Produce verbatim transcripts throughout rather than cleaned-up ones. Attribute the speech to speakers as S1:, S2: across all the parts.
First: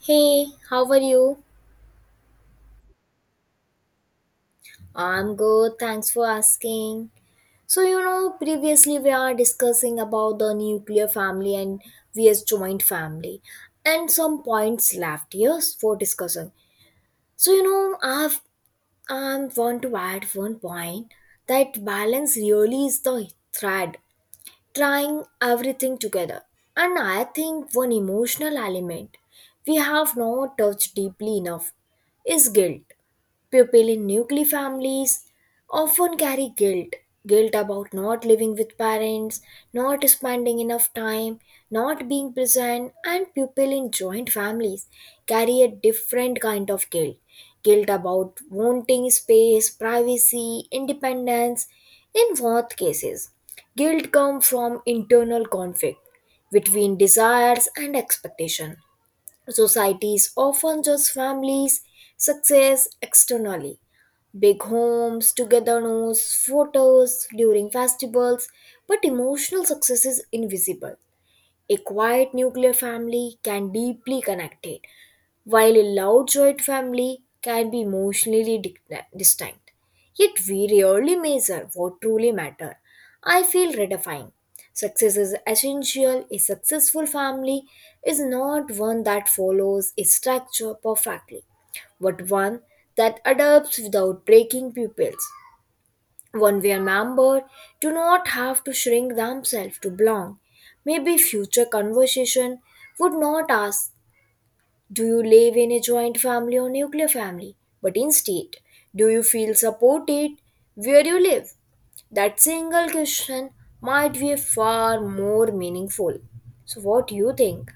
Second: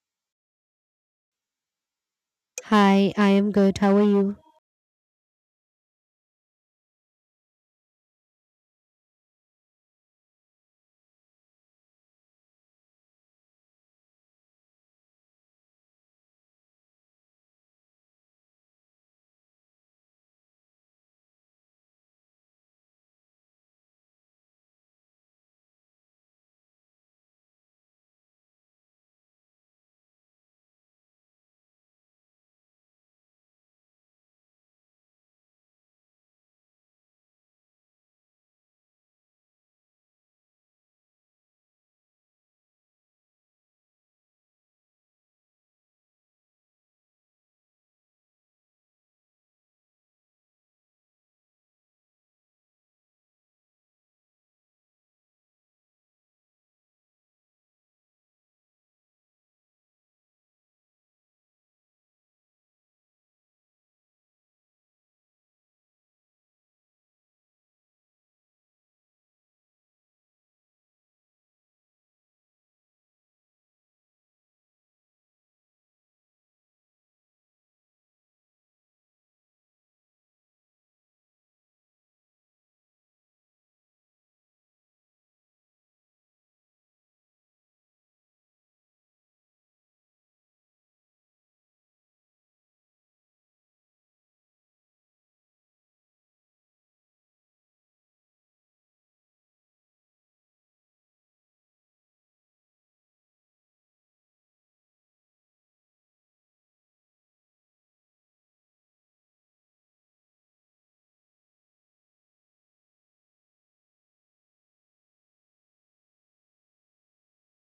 S1: Hey, how are you?
S2: Hi, I am good. How are you?
S1: I'm good, thanks for asking. So, you know, previously we are discussing about the nuclear family and V S joint family, and some points left here for discussion. So, you know, I've I want to add one point that balance really is the thread, trying everything together. And I think one emotional element we have not touched deeply enough is guilt. People in nuclear families often carry guilt, guilt about not living with parents, not spending enough time, not being present, and people in joint families carry a different kind of guilt, guilt about wanting space, privacy, independence. In both cases, guilt comes from internal conflict between desires and expectation. Societies often judge families' success externally. Big homes, togetherness, photos during festivals, but emotional success is invisible. A quiet nuclear family can deeply connect it, while a loud joint family can be emotionally dic- distinct. Yet we rarely measure what truly matters. I feel redefined. Success is essential. A successful family is not one that follows a structure perfectly, but one that adapts without breaking pupils. One way a member do not have to shrink themselves to belong. Maybe future conversation would not ask, do you live in a joint family or nuclear family? But instead, do you feel supported where you live? That single question might be far more meaningful. So, what do you think?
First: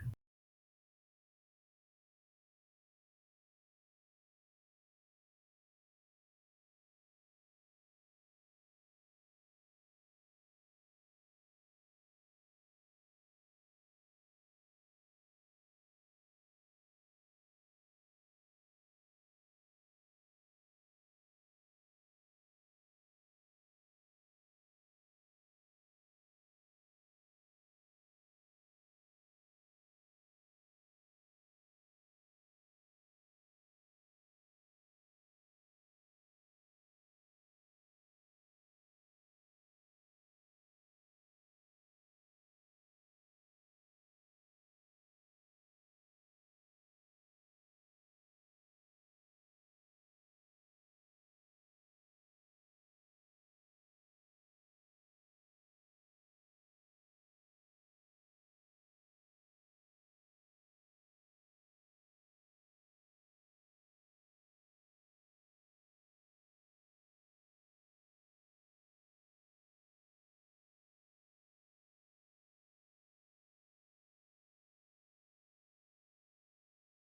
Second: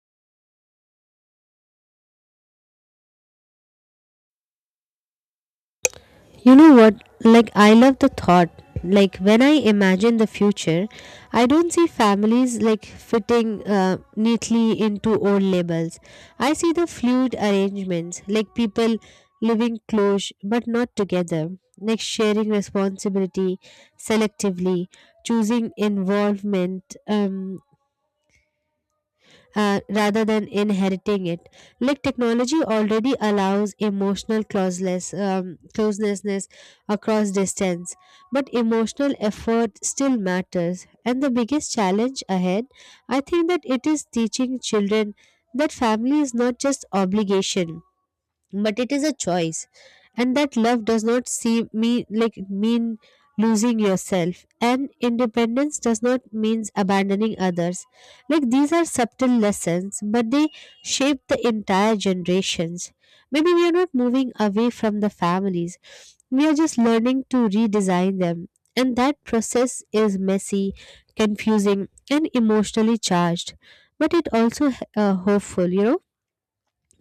S2: You know what? Like, I love the thought. Like, when I imagine the future, I don't see families like fitting uh, neatly into old labels. I see the fluid arrangements, like people living close but not together, like sharing responsibility selectively, choosing involvement, um, uh, rather than inheriting it. Like technology already allows emotional closeless, um, closelessness across distance, but emotional effort still matters. And the biggest challenge ahead, I think that it is teaching children that family is not just obligation but it is a choice, and that love does not see me like mean losing yourself, and independence does not means abandoning others. Like these are subtle lessons, but they shape the entire generations. Maybe we are not moving away from the families, we are just learning to redesign them. And that process is messy, confusing and emotionally charged, but it also uh, hopeful, you know,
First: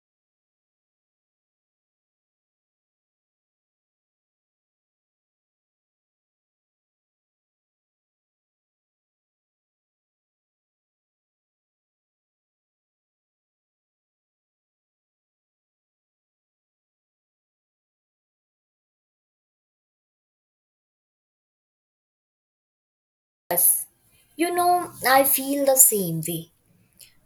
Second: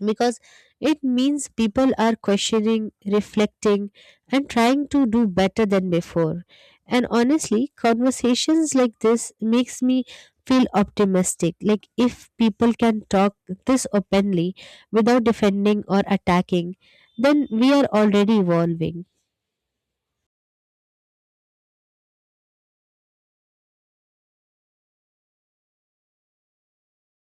S2: because it means people are questioning, reflecting, and trying to do better than before. And honestly, conversations like this makes me feel optimistic. Like if people can talk this openly without defending or attacking, then we are already evolving.
S1: You know, I feel the same way.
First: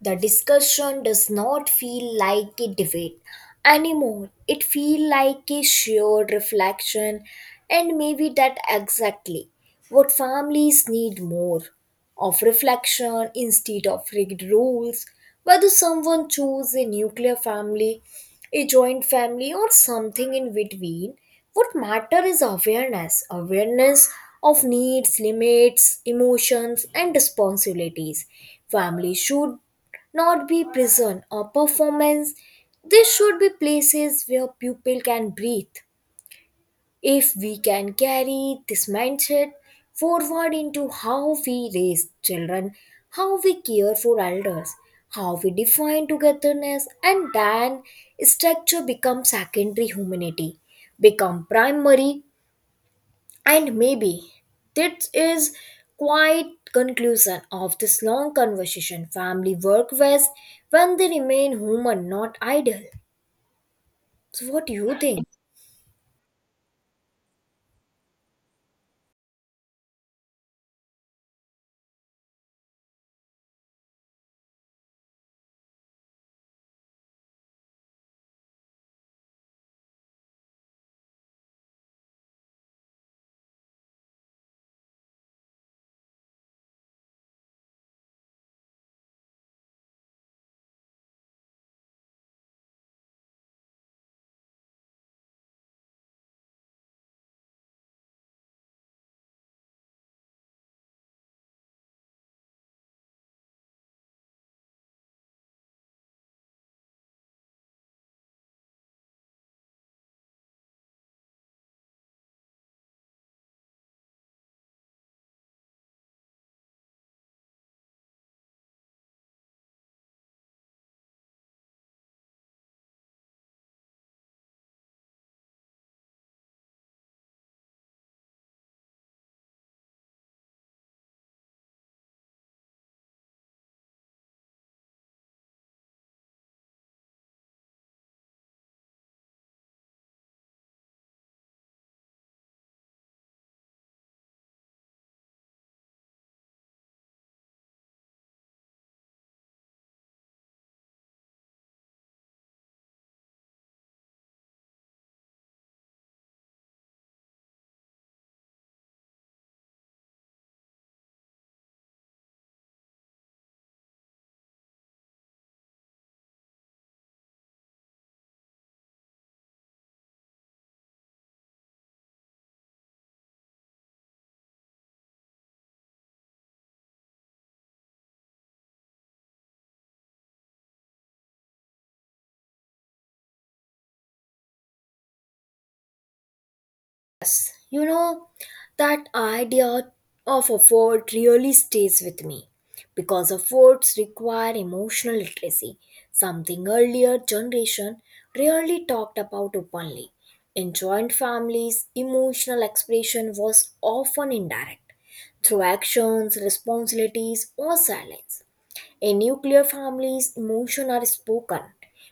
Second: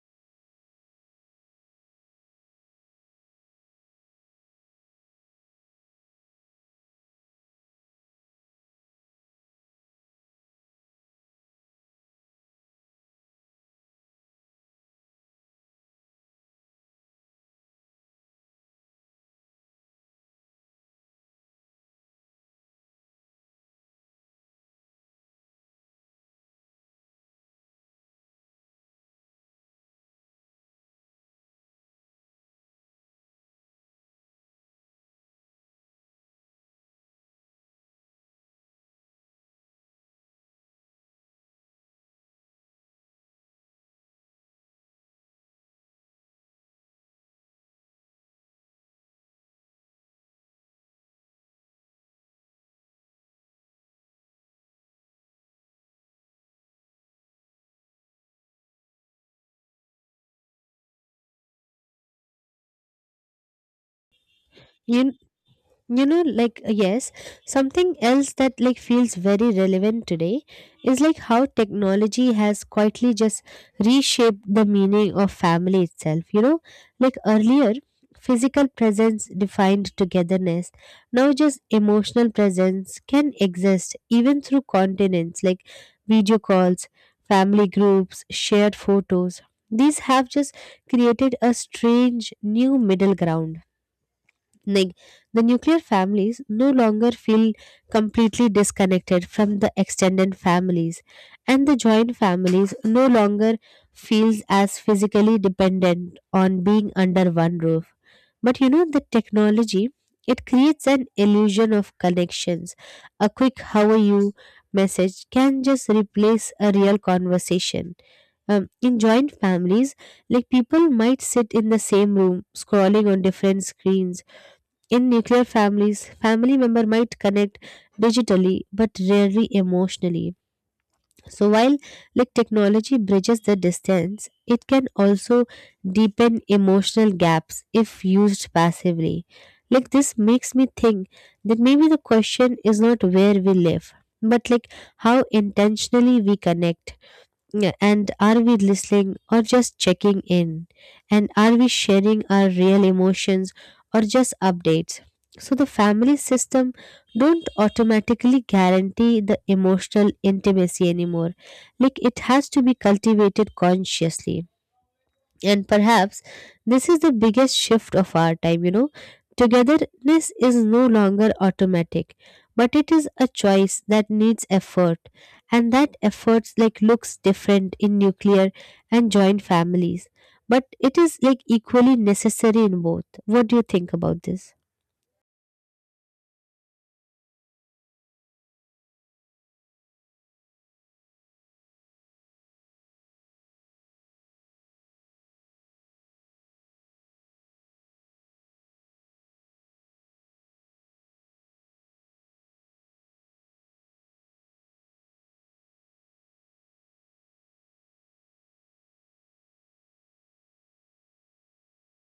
S1: The discussion does not feel like a debate anymore. It feels like a shared reflection, and maybe that exactly what families need more of reflection instead of rigged rules. Whether someone choose a nuclear family, a joint family, or something in between, what matters is awareness. Awareness of needs, limits, emotions, and responsibilities. Family should not be prison or performance. They should be places where people can breathe. If we can carry this mindset forward into how we raise children, how we care for elders, how we define togetherness, and then structure becomes secondary humanity, become primary and maybe this is quite conclusion of this long conversation. Family work best when they remain human, not idle. So what do you
S2: You,
S1: think?
S2: you know like uh, yes, something else that like feels very relevant today is like how technology has quietly just reshaped the meaning of family itself, you know. Like earlier physical presence defined togetherness, now just emotional presence can exist even through continents, like video calls, family groups, shared photos. These have just created a strange new middle ground. Like the nuclear families no longer feel completely disconnected from the extended families, and the joint families no longer feels as physically dependent on being under one roof. But you know, the technology, it creates an illusion of connections. A quick "How are you?" message can just replace a real conversation. Um, in joint families, like people might sit in the same room, scrolling on different screens. In nuclear families, family member might connect digitally but rarely emotionally. So while like technology bridges the distance, it can also deepen emotional gaps if used passively. Like this makes me think that maybe the question is not where we live, but like how intentionally we connect. Yeah, and are we listening or just checking in? And are we sharing our real emotions or just updates? So the family system don't automatically guarantee the emotional intimacy anymore. Like it has to be cultivated consciously. And perhaps this is the biggest shift of our time, you know. Togetherness is no longer automatic, but it is a choice that needs effort. And that effort like looks different in nuclear and joint families. But it is like equally necessary in both. What do you think about this?
S1: You know, that idea of a fort really stays with me because a forts require emotional literacy, something earlier generation rarely talked about openly. In joint families, emotional expression was often indirect through actions, responsibilities, or silence. In nuclear families, emotions are spoken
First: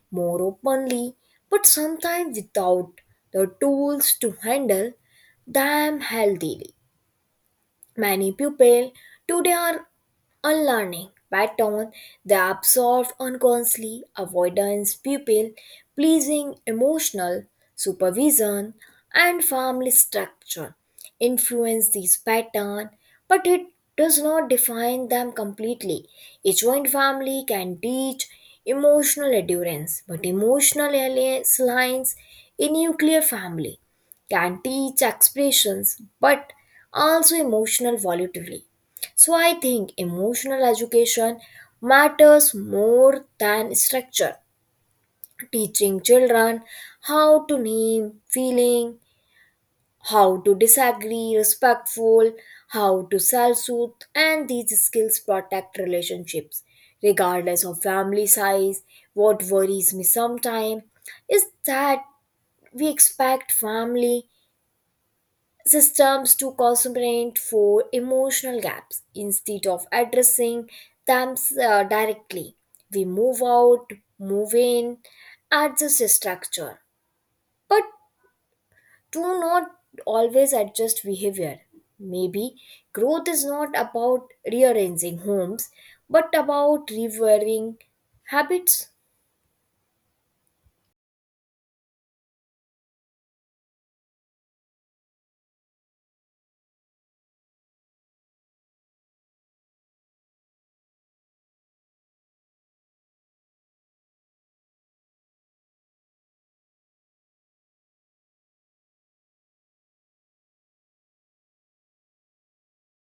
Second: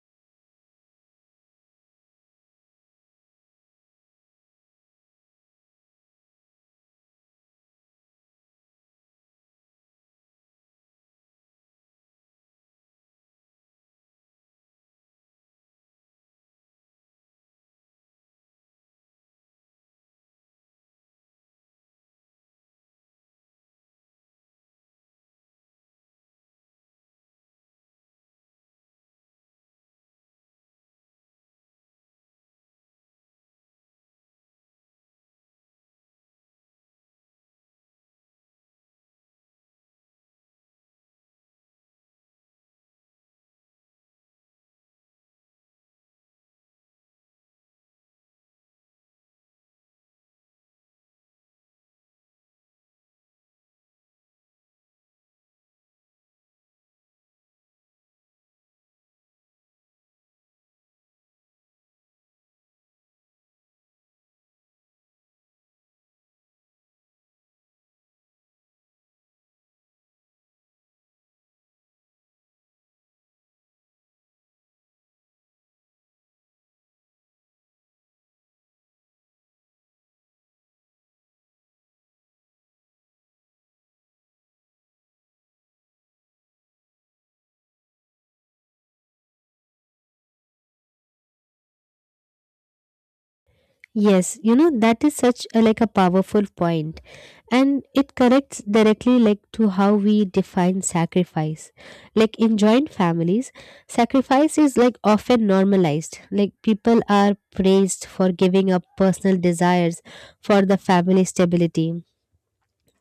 S1: more openly, but sometimes without the tools to handle them healthily. Many people today are unlearning patterns they absorb unconsciously. Avoidance, people pleasing, emotional supervision, and family structure influence these patterns, but it does not define them completely. A joint family can teach emotional endurance, but emotional alliance lines a nuclear family can teach expressions but also emotional volatility. So I think emotional education matters more than structure. Teaching children how to name feeling, how to disagree respectful, how to self-soothe, and these skills protect relationships, regardless of family size. What worries me sometimes is that we expect family systems to compensate for emotional gaps instead of addressing them uh, directly. We move out, move in, adjust the structure, but do not always adjust behavior. Maybe growth is not about rearranging homes but about rewiring habits.
S2: Yes, you know, that is such a like a powerful point, and it corrects directly like to how we define sacrifice. Like in joint families, sacrifice is like often normalized. Like people are praised for giving up personal desires for the family stability,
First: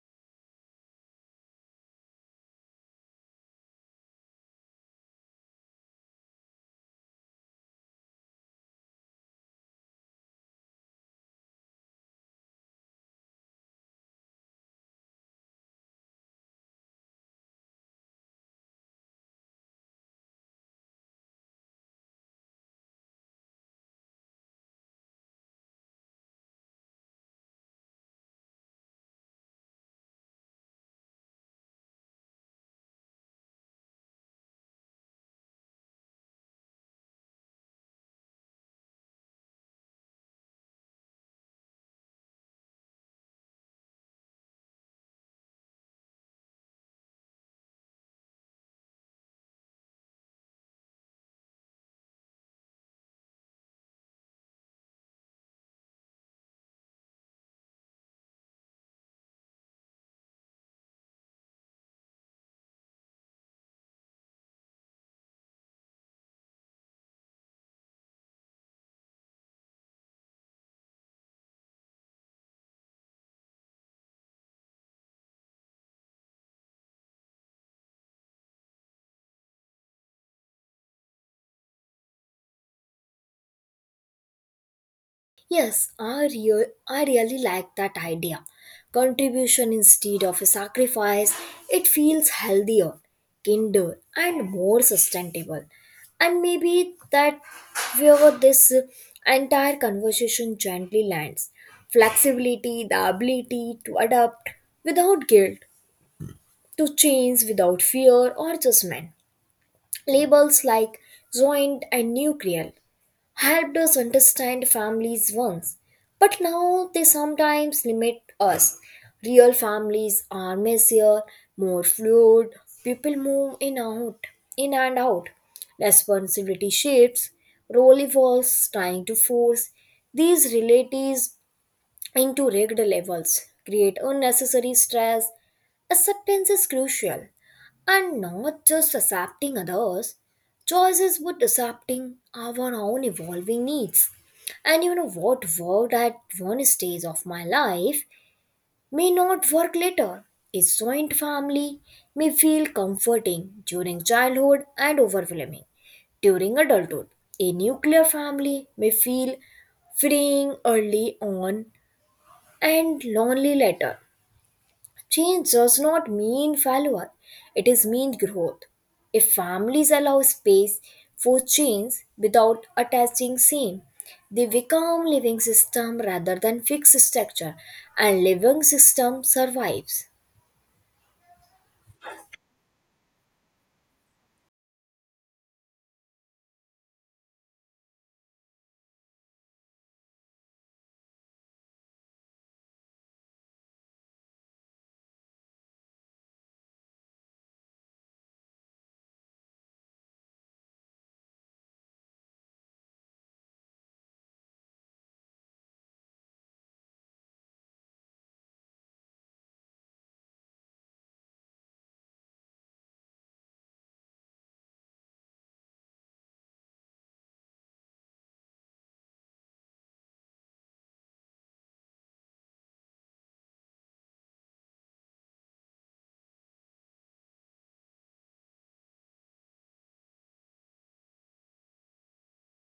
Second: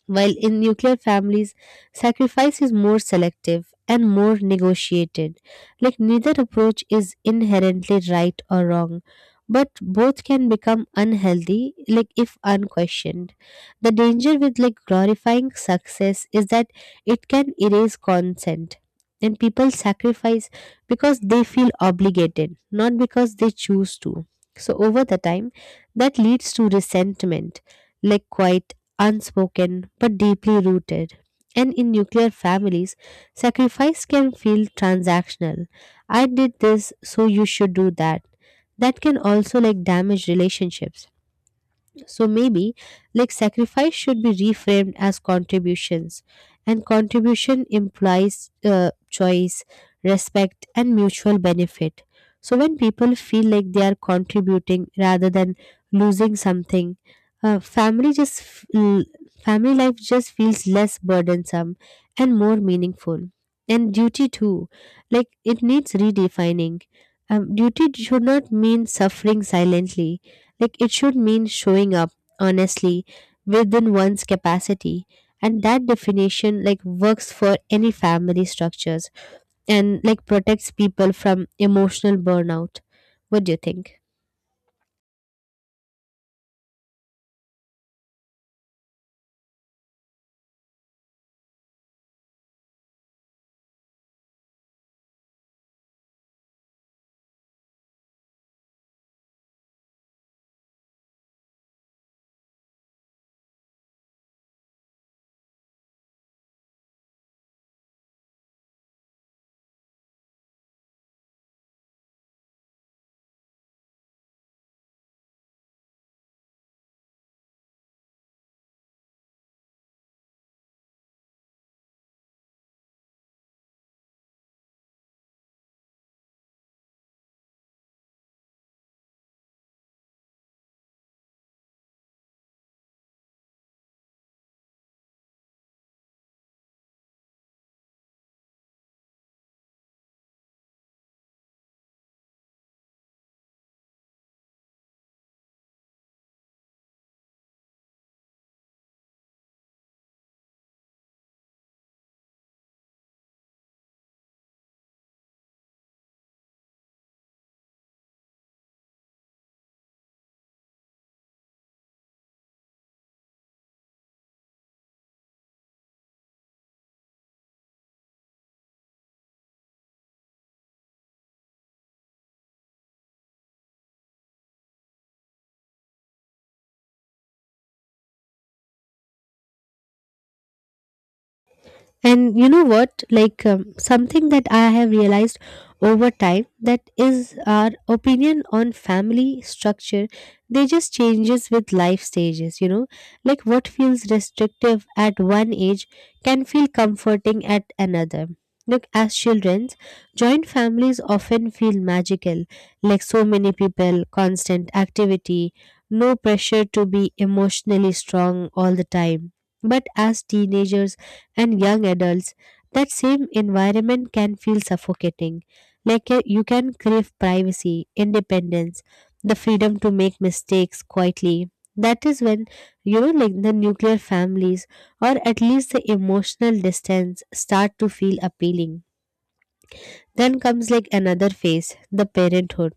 S2: while in nuclear families, sacrifice is more selective and more negotiated. Like neither approach is inherently right or wrong, but both can become unhealthy, like if unquestioned. The danger with like glorifying success is that it can erase consent. And people sacrifice because they feel obligated, not because they choose to. So, over the time, that leads to resentment, like quite unspoken but deeply rooted. And in nuclear families, sacrifice can feel transactional. I did this, so you should do that. That can also like damage relationships. So maybe like sacrifice should be reframed as contributions, and contribution implies uh, choice, respect, and mutual benefit. So when people feel like they are contributing rather than losing something, uh, family just f- l- family life just feels less burdensome and more meaningful. And duty too, like it needs redefining. Um, duty should not mean suffering silently, like it should mean showing up honestly within one's capacity. And that definition like works for any family structures and like protects people from emotional burnout. What do you think?
S1: Yes, I, rea- I really like that idea. Contribution instead of a sacrifice, it feels healthier, kinder, and more sustainable. And maybe that where this entire conversation gently lands flexibility, the ability to adapt without guilt, to change without fear or judgment. Labels like joint and nuclear helped us understand families once, but now they sometimes limit us. Real families are messier, more fluid, people move in out, in and out. Responsibility shifts, role evolves, trying to force these realities into rigged levels create unnecessary stress. Acceptance is crucial, and not just accepting others' choices, but accepting our own evolving needs. And you know what worked at one stage of my life may not work later. A joint family may feel comforting during childhood and overwhelming during adulthood. A nuclear family may feel freeing early on, and lonely letter. Change does not mean failure, it is mean growth. If families allow space for change without attaching same, they become living system rather than fixed structure and living system survives.
S2: And you know what? Like um, something that I have realized over time that is our opinion on family structure, they just changes with life stages, you know. Like what feels restrictive at one age can feel comforting at another. Look, as children, joint families often feel magical, like so many people, constant activity, no pressure to be emotionally strong all the time. But as teenagers and young adults, that same environment can feel suffocating. Like uh, you can crave privacy, independence, the freedom to make mistakes quietly. That is when, you know, like the nuclear families or at least the emotional distance start to feel appealing. Then comes like another phase, the parenthood.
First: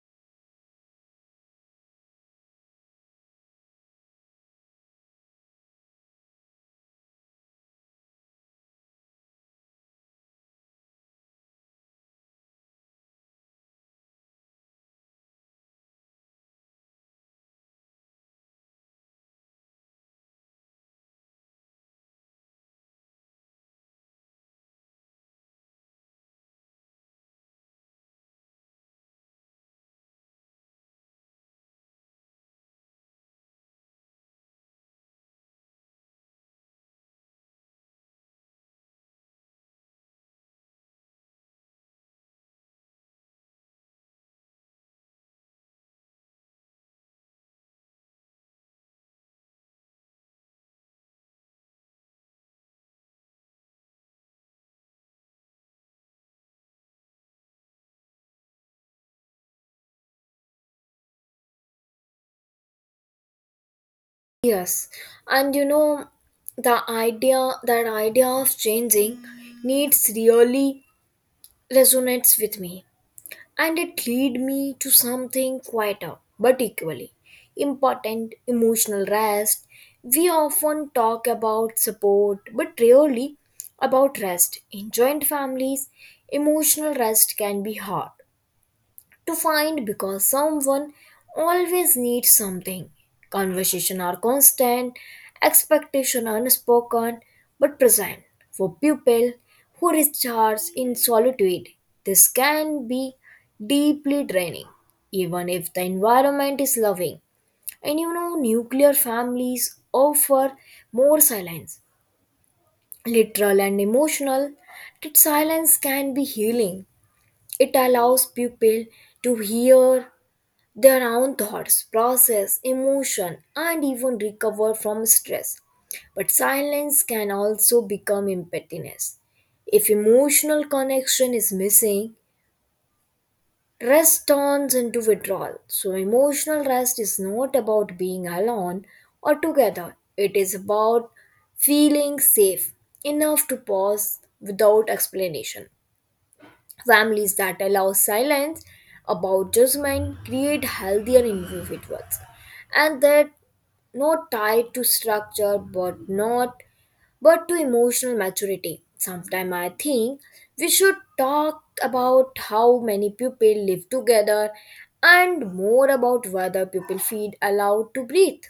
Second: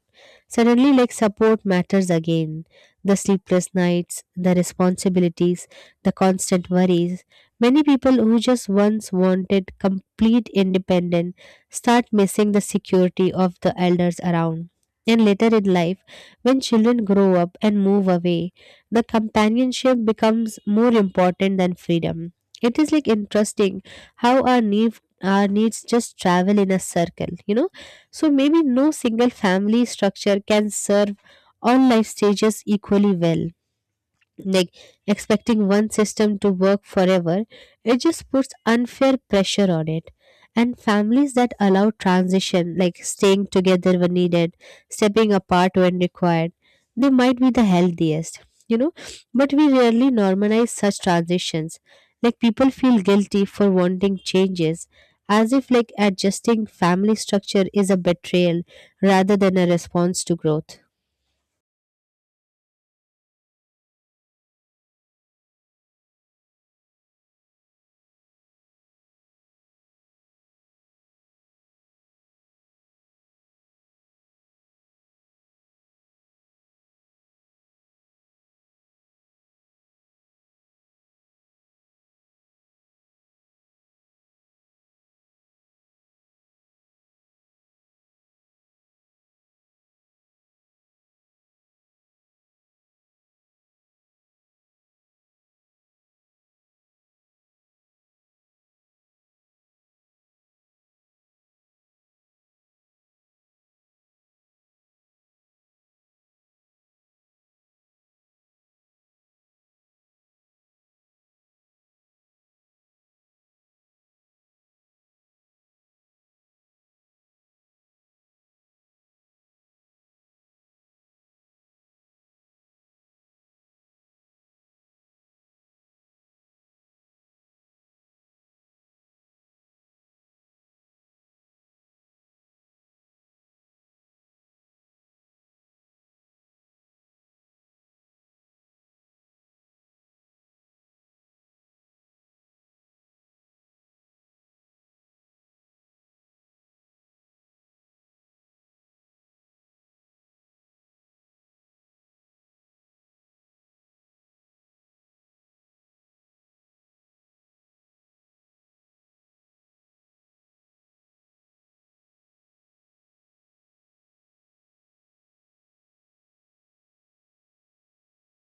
S2: Suddenly, like support matters again. The sleepless nights, the responsibilities, the constant worries. Many people who just once wanted complete independence start missing the security of the elders around. And later in life, when children grow up and move away, the companionship becomes more important than freedom. It is like interesting how our need our needs just travel in a circle, you know. So maybe no single family structure can serve all life stages equally well. Like expecting one system to work forever, it just puts unfair pressure on it. And families that allow transition, like staying together when needed, stepping apart when required, they might be the healthiest, you know. But we rarely normalize such transitions. Like people feel guilty for wanting changes, as if like adjusting family structure is a betrayal rather than a response to growth.
S1: Yes, and you know the idea that idea of changing needs really resonates with me and it led me to something quieter but equally important emotional rest. We often talk about support but rarely about rest. In joint families, emotional rest can be hard to find because someone always needs something. Conversation are constant, expectation unspoken but present. For people who recharge in solitude, this can be deeply draining, even if the environment is loving. And you know, nuclear families offer more silence, literal and emotional. That silence can be healing. It allows people to hear their own thoughts, process, emotion, and even recover from stress. But silence can also become emptiness. If emotional connection is missing, rest turns into withdrawal. So, emotional rest is not about being alone or together, it is about feeling safe enough to pause without explanation. Families that allow silence about judgment create healthier individuals and that not tied to structure but not but to emotional maturity. Sometimes I think we should talk about how many people live together and more about whether people feel allowed to breathe.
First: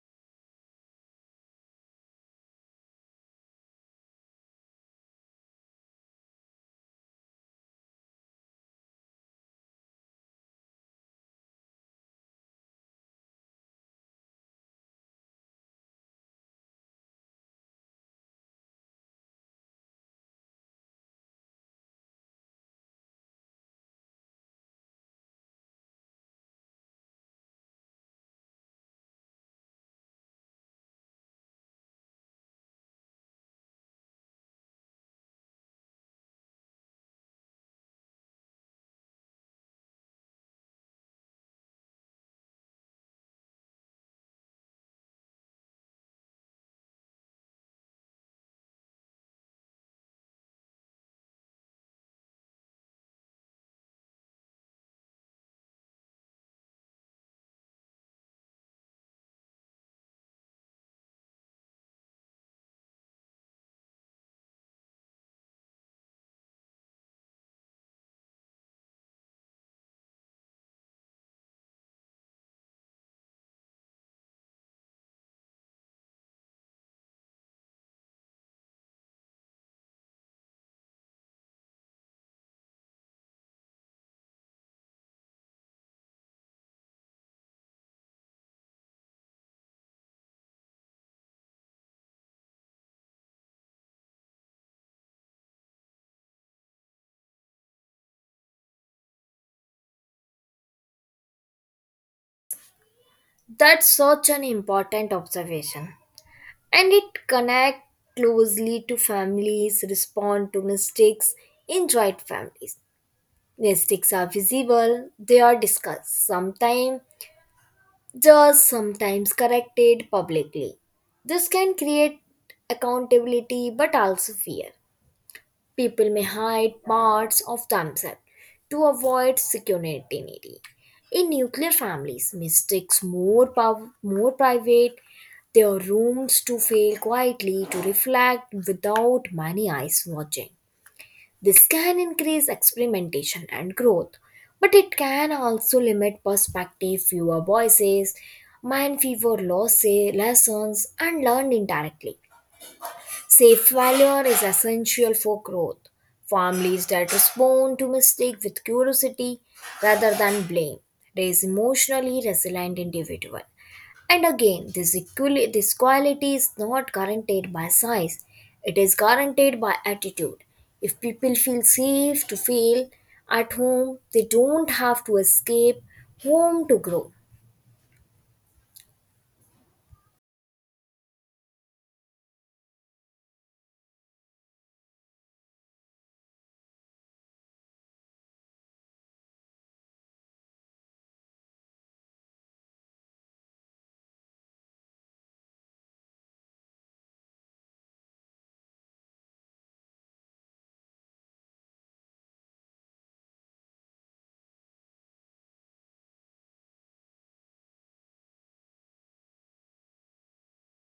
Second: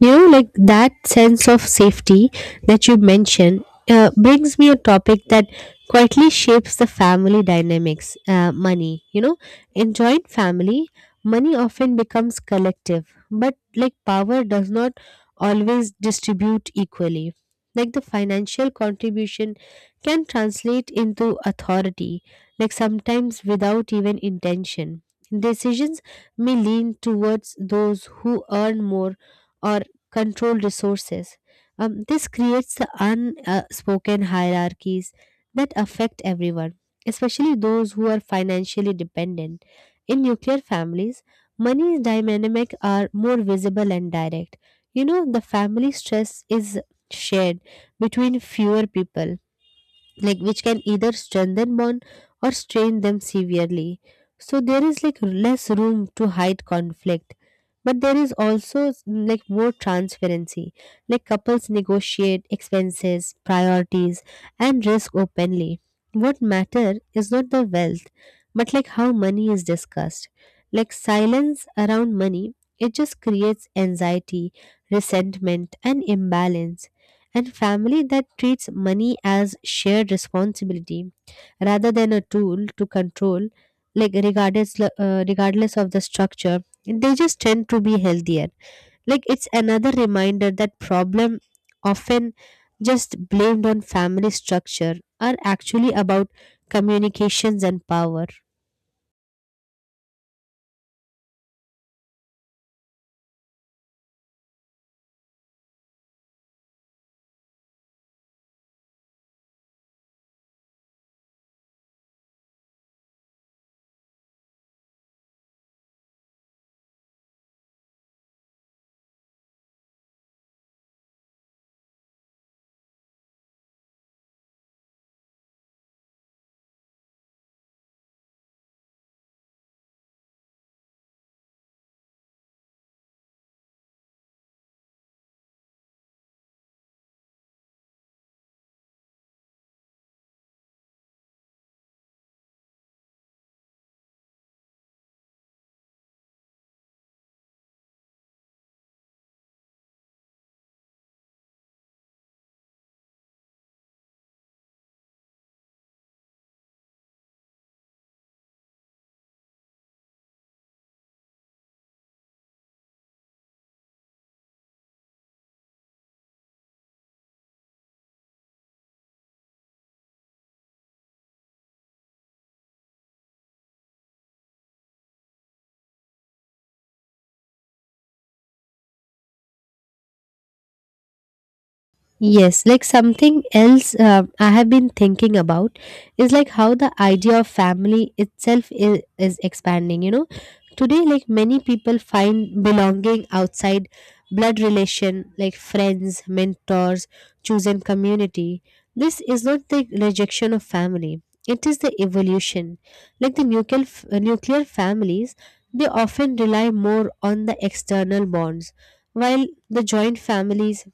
S2: You know, like that sense of safety that you mentioned uh, brings me a topic that quietly shapes the family dynamics, uh, money. You know, in joint family, money often becomes collective, but like power does not always distribute equally. Like the financial contribution can translate into authority, like sometimes without even intention. Decisions may lean towards those who earn more or control resources. Um, this creates the unspoken hierarchies that affect everyone, especially those who are financially dependent. In nuclear families, money dynamics are more visible and direct. You know, the family stress is shared between fewer people, like which can either strengthen bond or strain them severely. So there is like less room to hide conflict, but there is also s- like more transparency. Like couples negotiate expenses, priorities, and risk openly. What matter is not the wealth, but like how money is discussed. Like silence around money, it just creates anxiety, resentment and imbalance. And family that treats money as shared responsibility rather than a tool to control, like regardless uh, regardless of the structure, they just tend to be healthier. Like it's another reminder that problem often just blamed on family structure are actually about communications and power.
S1: That's such an important observation, and it connect closely to families respond to mistakes in joint families mistakes are visible. They are discussed sometimes, just sometimes corrected publicly. This can create accountability but also fear. People may hide parts of themselves to avoid security. In nuclear families, mistakes more pow- more private, their rooms to fail quietly to reflect without many eyes watching. This can increase experimentation and growth, but it can also limit perspective, fewer voices, mind fever losses, lessons, and learned indirectly. Safe failure is essential for growth. Families that respond to mistake with curiosity rather than blame raise emotionally resilient individual. And again, this, equali- this quality is not guaranteed by size; it is guaranteed by attitude. If people feel safe to fail at home, they don't have to escape home to grow.
S2: Yes, like something else uh, I have been thinking about is like how the idea of family itself is, is expanding. You know, today, like many people find belonging outside blood relation, like friends, mentors, chosen community. This is not the rejection of family, it is the evolution. Like the nuclear, f- uh, nuclear families, they often rely more on the external bonds, while the joint families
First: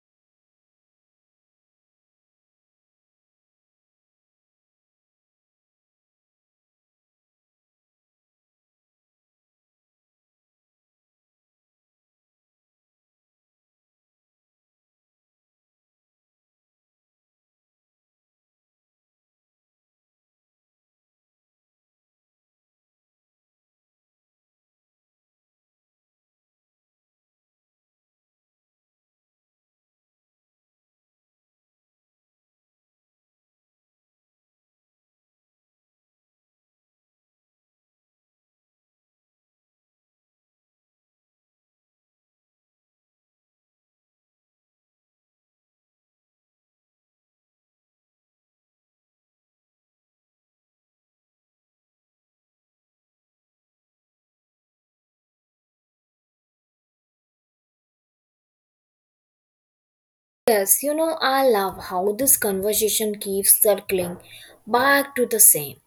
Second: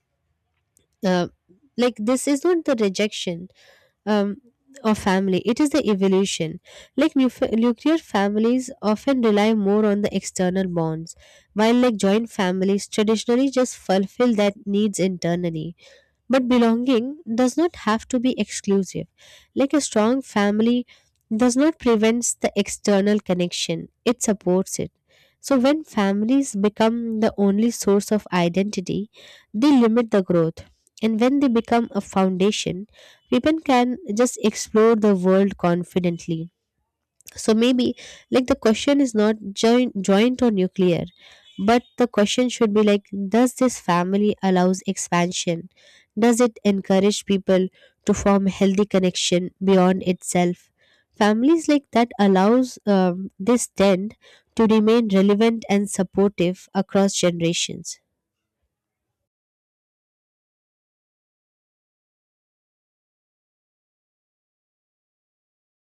S2: uh, like this is not the rejection um, of family, it is the evolution. Like nufe- nuclear families often rely more on the external bonds, while like joint families traditionally just fulfill that needs internally. But belonging does not have to be exclusive. Like a strong family does not prevent the external connection, it supports it. So when families become the only source of identity, they limit the growth. And when they become a foundation, people can just explore the world confidently. So maybe like the question is not joint, joint or nuclear, but the question should be like, does this family allows expansion? Does it encourage people to form healthy connection beyond itself? Families like that allows um, this tend to remain relevant and supportive across generations.
S1: Yes, you know, I love how this conversation keeps circling back to the same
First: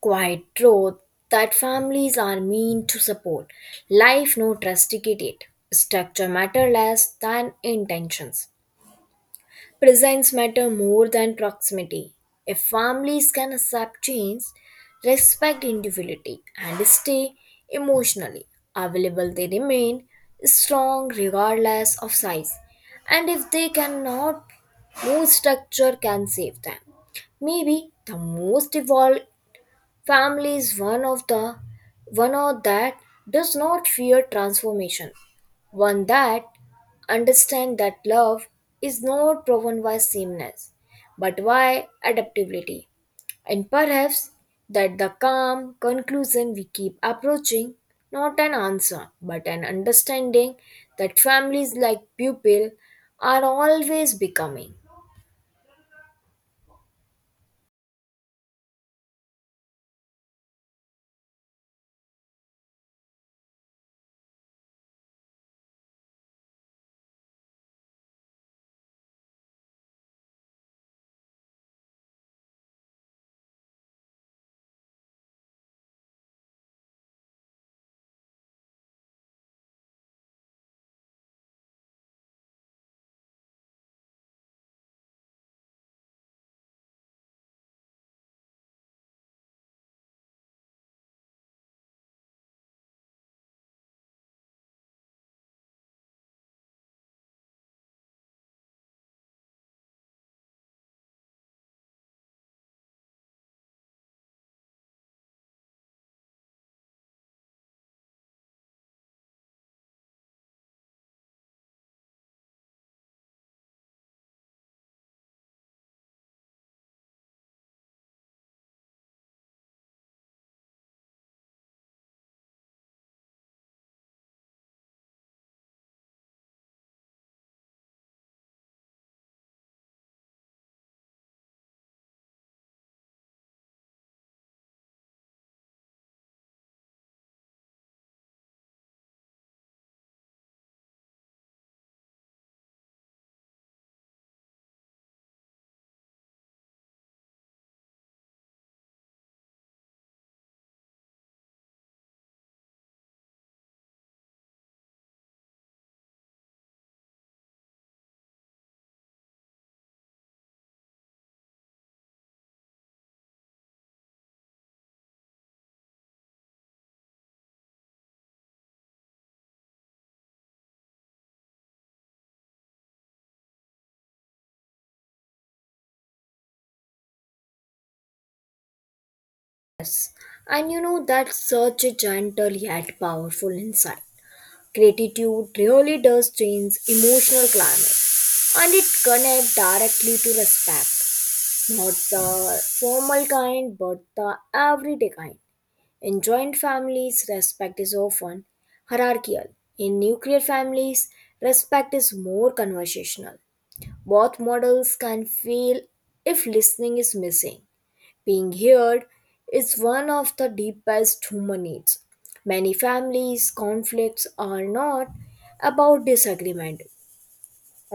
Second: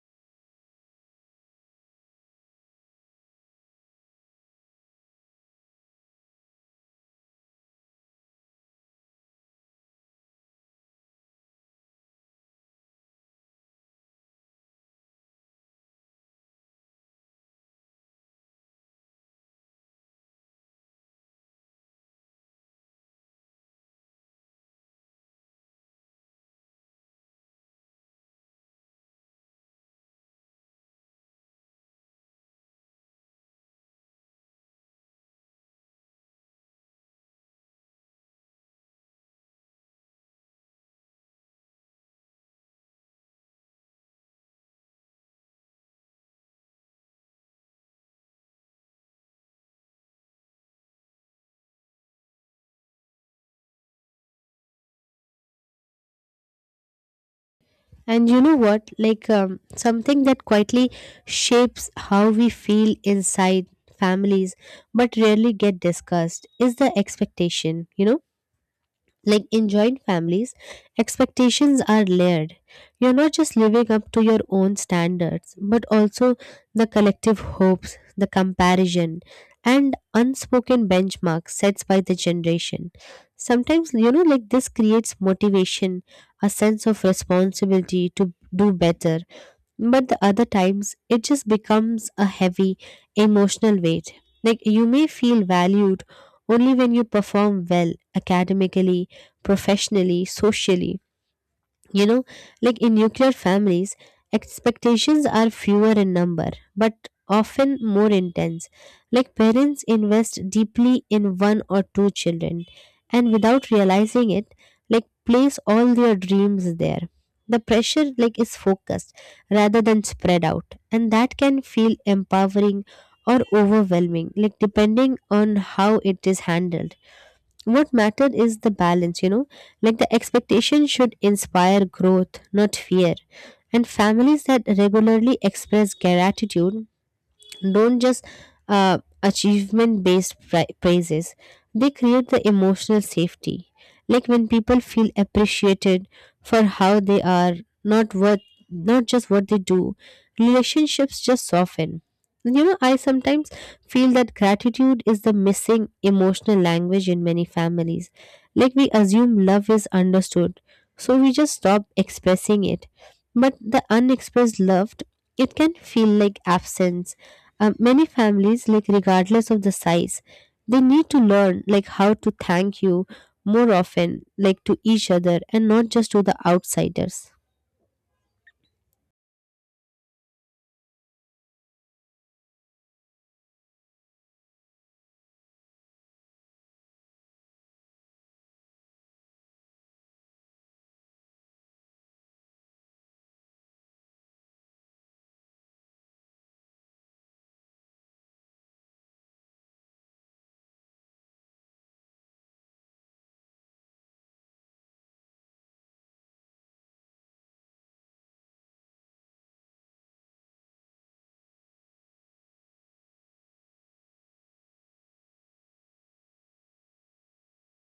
S1: quiet truth that families are meant to support. Life no trusticate it. Structure matter less than intentions. Presence matter more than proximity. If families can accept change, respect individuality, and stay emotionally available, they remain strong regardless of size. And if they cannot, no structure can save them. Maybe the most evolved family is one of the one of that does not fear transformation, one that understands that love is not proven by sameness, but by adaptability. And perhaps that the calm conclusion we keep approaching, not an answer, but an understanding that families like pupil are always becoming.
S2: And you know what? Like um, something that quietly shapes how we feel inside families but rarely get discussed is the expectation, you know? Like in joint families, expectations are layered. You're not just living up to your own standards, but also the collective hopes, the comparison, and unspoken benchmarks set by the generation. Sometimes, you know, like this creates motivation, a sense of responsibility to do better, but the other times it just becomes a heavy emotional weight. Like you may feel valued only when you perform well academically, professionally, socially, you know, like in nuclear families, expectations are fewer in number, but often more intense. Like parents invest deeply in one or two children, and without realizing it, like place all their dreams there. The pressure like is focused rather than spread out, and that can feel empowering or overwhelming, like depending on how it is handled. What mattered is the balance, you know, like the expectation should inspire growth, not fear. And families that regularly express gratitude don't just uh, achievement based praises, they create the emotional safety, like when people feel appreciated for how they are, not what not just what they do, relationships just soften. And you know, I sometimes feel that gratitude is the missing emotional language in many families, like we assume love is understood so we just stop expressing it, but the unexpressed love, it can feel like absence. Uh, many families, like regardless of the size, they need to learn like how to thank you more often, like to each other and not just to the outsiders.
S1: And you know that's such a gentle yet powerful insight. Gratitude really does change emotional climate and it connects directly to respect, not the formal kind but the everyday kind. In joint families, respect is often hierarchical. In nuclear families, respect is more conversational. Both models can fail if listening is missing. Being heard is one of the deepest human needs. Many families' conflicts are not about disagreement,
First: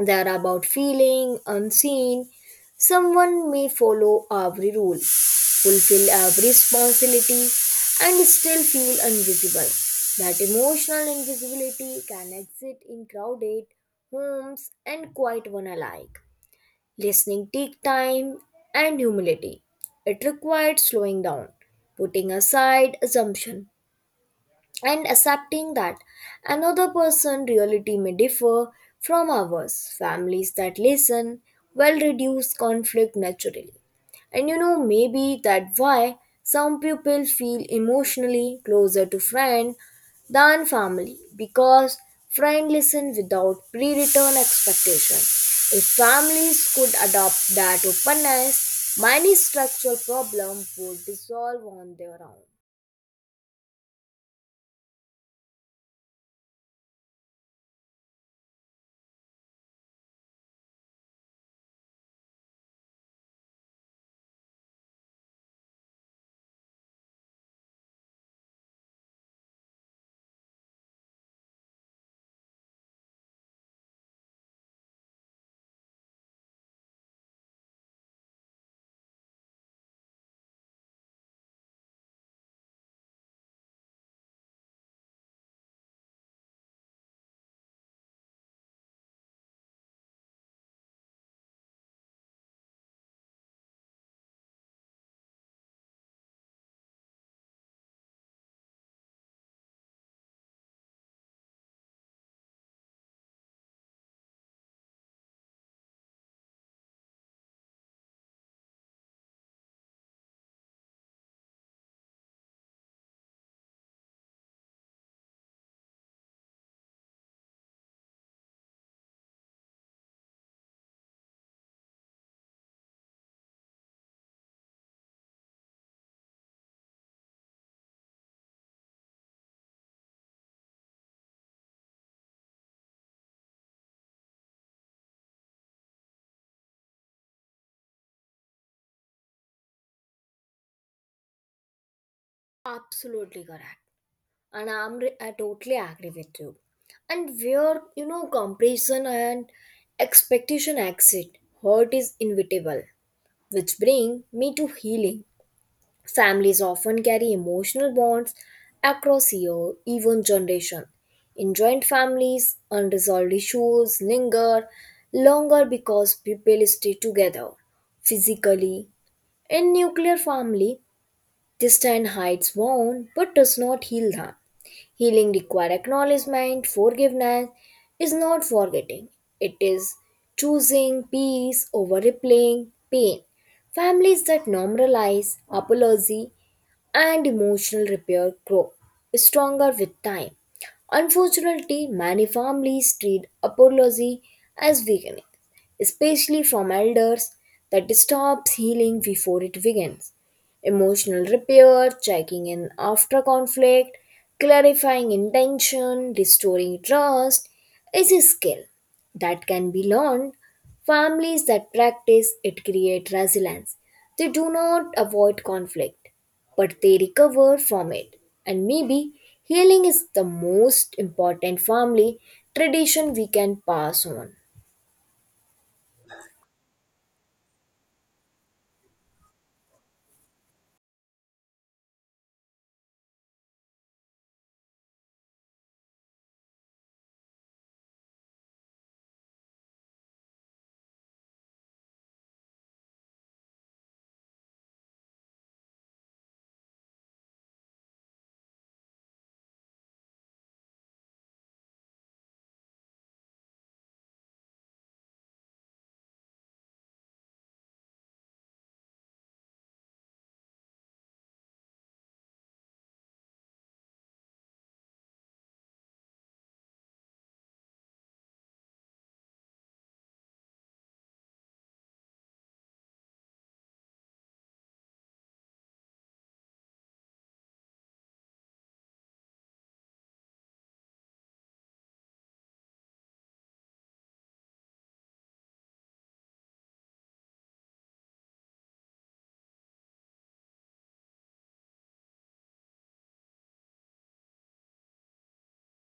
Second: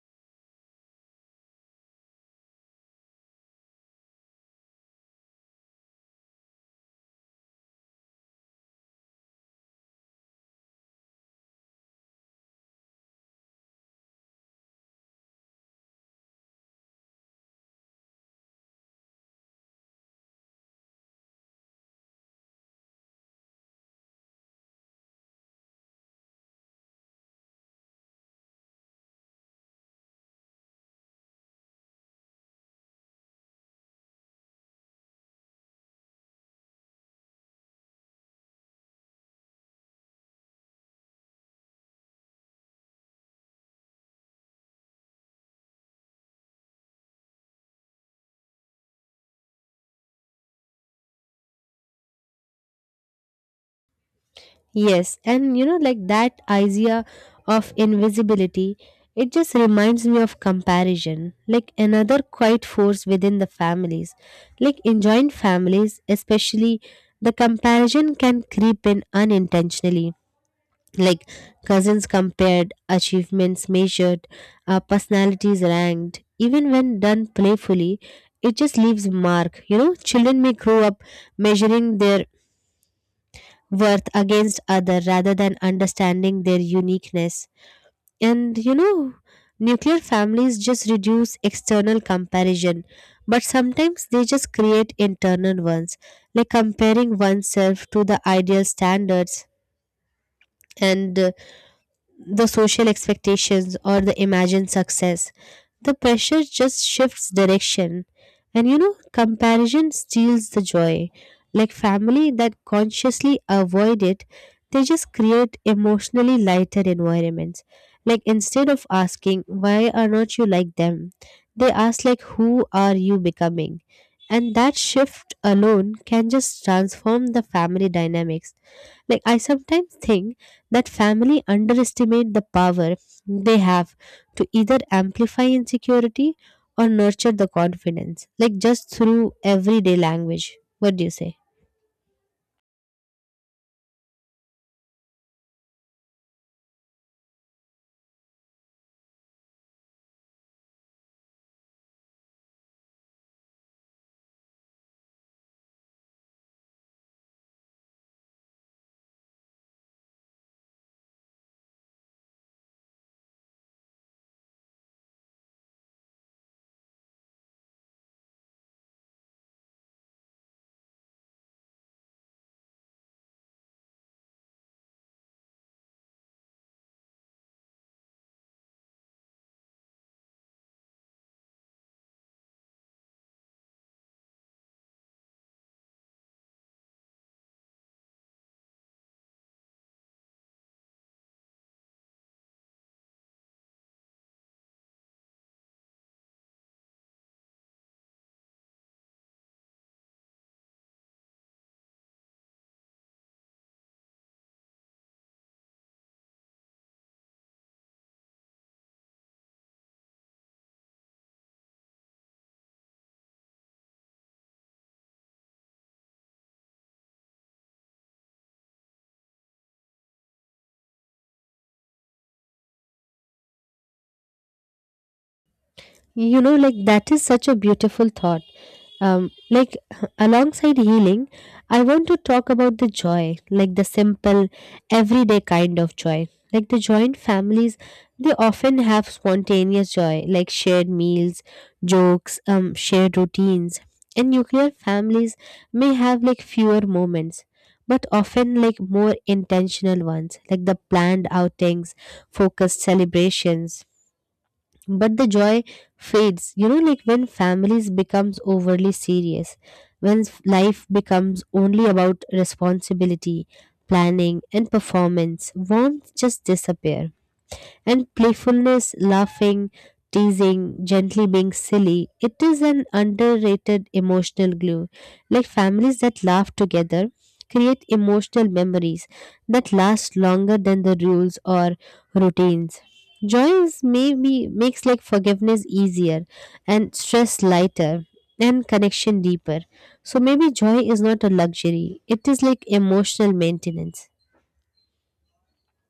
S1: they are about feeling unseen. Someone may follow every rule, fulfill every responsibility, and still feel invisible. That emotional invisibility can exist in crowded homes and quiet one alike. Listening take time and humility. It required slowing down, putting aside assumption, and accepting that another person's reality may differ from ours. Families that listen will reduce conflict naturally. And you know, maybe that's why some people feel emotionally closer to friend than family because friend listen without pre-return expectation. If families could adopt that openness, many structural problem would dissolve on their own.
S2: Yes, and you know, like that idea of invisibility, it just reminds me of comparison, like another quiet force within the families. Like in joint families, especially, the comparison can creep in unintentionally. Like cousins compared, achievements measured, uh, personalities ranked. Even when done playfully, it just leaves mark. You know, children may grow up measuring their worth against other rather than understanding their uniqueness. And you know, nuclear families just reduce external comparison, but sometimes they just create internal ones, like comparing oneself to the ideal standards and uh, the social expectations or the imagined success. The pressure just shifts direction. And you know, comparison steals the joy. Like family that consciously avoid it, they just create emotionally lighter environments. Like instead of asking, why are not you like them? They ask like, who are you becoming? And that shift alone can just transform the family dynamics, like I sometimes think that family underestimate the power they have to either amplify insecurity or nurture the confidence, like just through everyday language. What do you say?
S1: Absolutely correct, and I'm re- I totally agree with you. And where you know comparison and expectation exit, hurt is inevitable, which bring me to healing. Families often carry emotional bonds across year, even generation. In joint families, unresolved issues linger longer because people stay together physically. In nuclear family, distant hides wound but does not heal harm. Healing requires acknowledgement, forgiveness is not forgetting. It is choosing peace over replaying pain. Families that normalize apology and emotional repair grow stronger with time. Unfortunately, many families treat apology as weakness, especially from elders that stops healing before it begins emotional repair, checking in after conflict, clarifying intention, restoring trust is a skill that can be learned. Families that practice it create resilience. They do not avoid conflict, but they recover from it. And maybe healing is the most important family tradition we can pass on.
S2: You know, like that is such a beautiful thought, um like alongside healing I want to talk about the joy, like the simple everyday kind of joy. Like the joint families, they often have spontaneous joy, like shared meals, jokes, um shared routines. And nuclear families may have like fewer moments, but often like more intentional ones, like the planned outings, focused celebrations. But the joy fades, you know, like when families becomes overly serious, when s- life becomes only about responsibility, planning and performance, warmth just disappear. And playfulness, laughing, teasing, gently being silly, it is an underrated emotional glue. Like families that laugh together create emotional memories that last longer than the rules or routines. Joy is maybe makes like forgiveness easier and stress lighter and connection deeper. So maybe joy is not a luxury, it is like emotional maintenance.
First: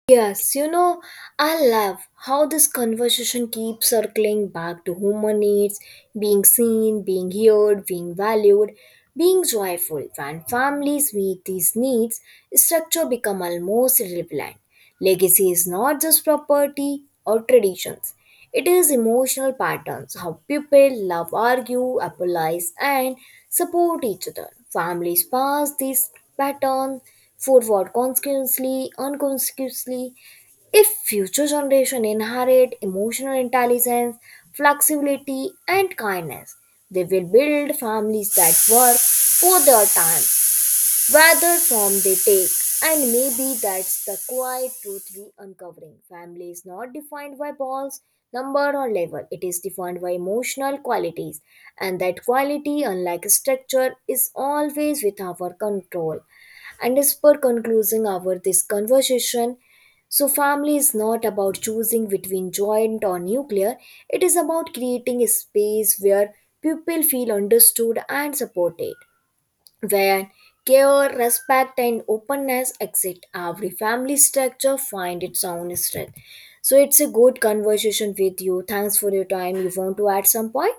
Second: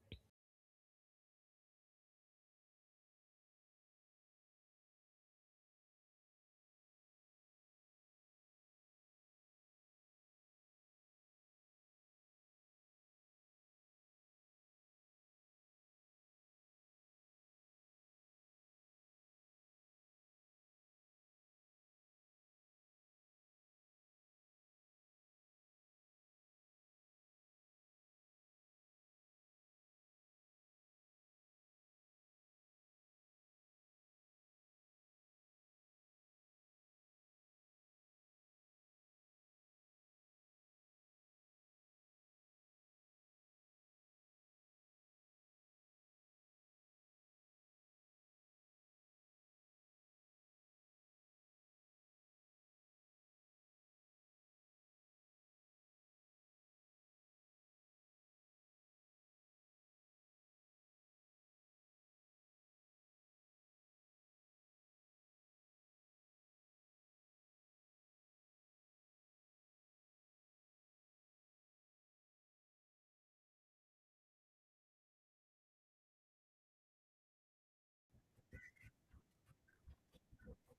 S1: Yes, you know, I love how this conversation keeps circling back to human needs, being seen, being heard, being valued, being joyful. When families meet these needs, structure become almost irrelevant. Legacy is not just property or traditions. It is emotional patterns, how people love, argue, apologize, and support each other. Families pass these patterns forward consciously, unconsciously. If future generation inherit emotional intelligence, flexibility, and kindness, they will build families that work for their time whether form they take. And maybe that's the quiet truth we uncovering. Family is not defined by balls, number or level. It is defined by emotional qualities. And that quality, unlike structure, is always with our control. And as per concluding our this conversation, so family is not about choosing between joint or nuclear. It is about creating a space where people feel understood and supported where care, respect, and openness exist. Every family structure find its own strength. So it's a good conversation with you. Thanks for your time. You want to add some point?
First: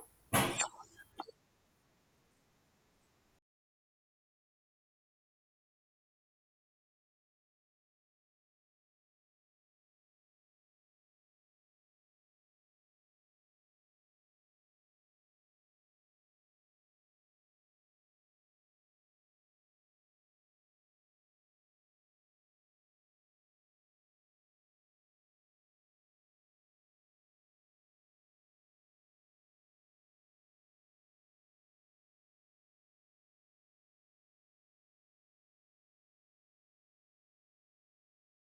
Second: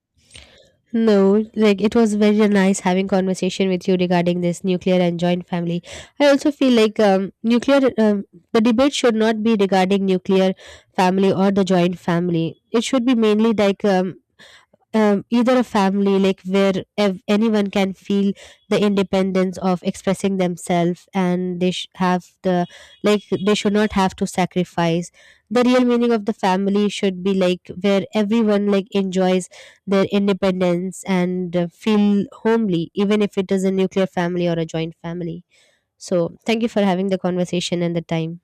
S2: No, like it was very nice having conversation with you regarding this nuclear and joint family. I also feel like um, nuclear um, the debate should not be regarding nuclear family or the joint family. It should be mainly like um, um, either a family like where ev- anyone can feel the independence of expressing themselves and they sh- have the, like they should not have to sacrifice, the real meaning of the family should be like where everyone like enjoys their independence and uh, feel homely, even if it is a nuclear family or a joint family. So thank you for having the conversation and the time.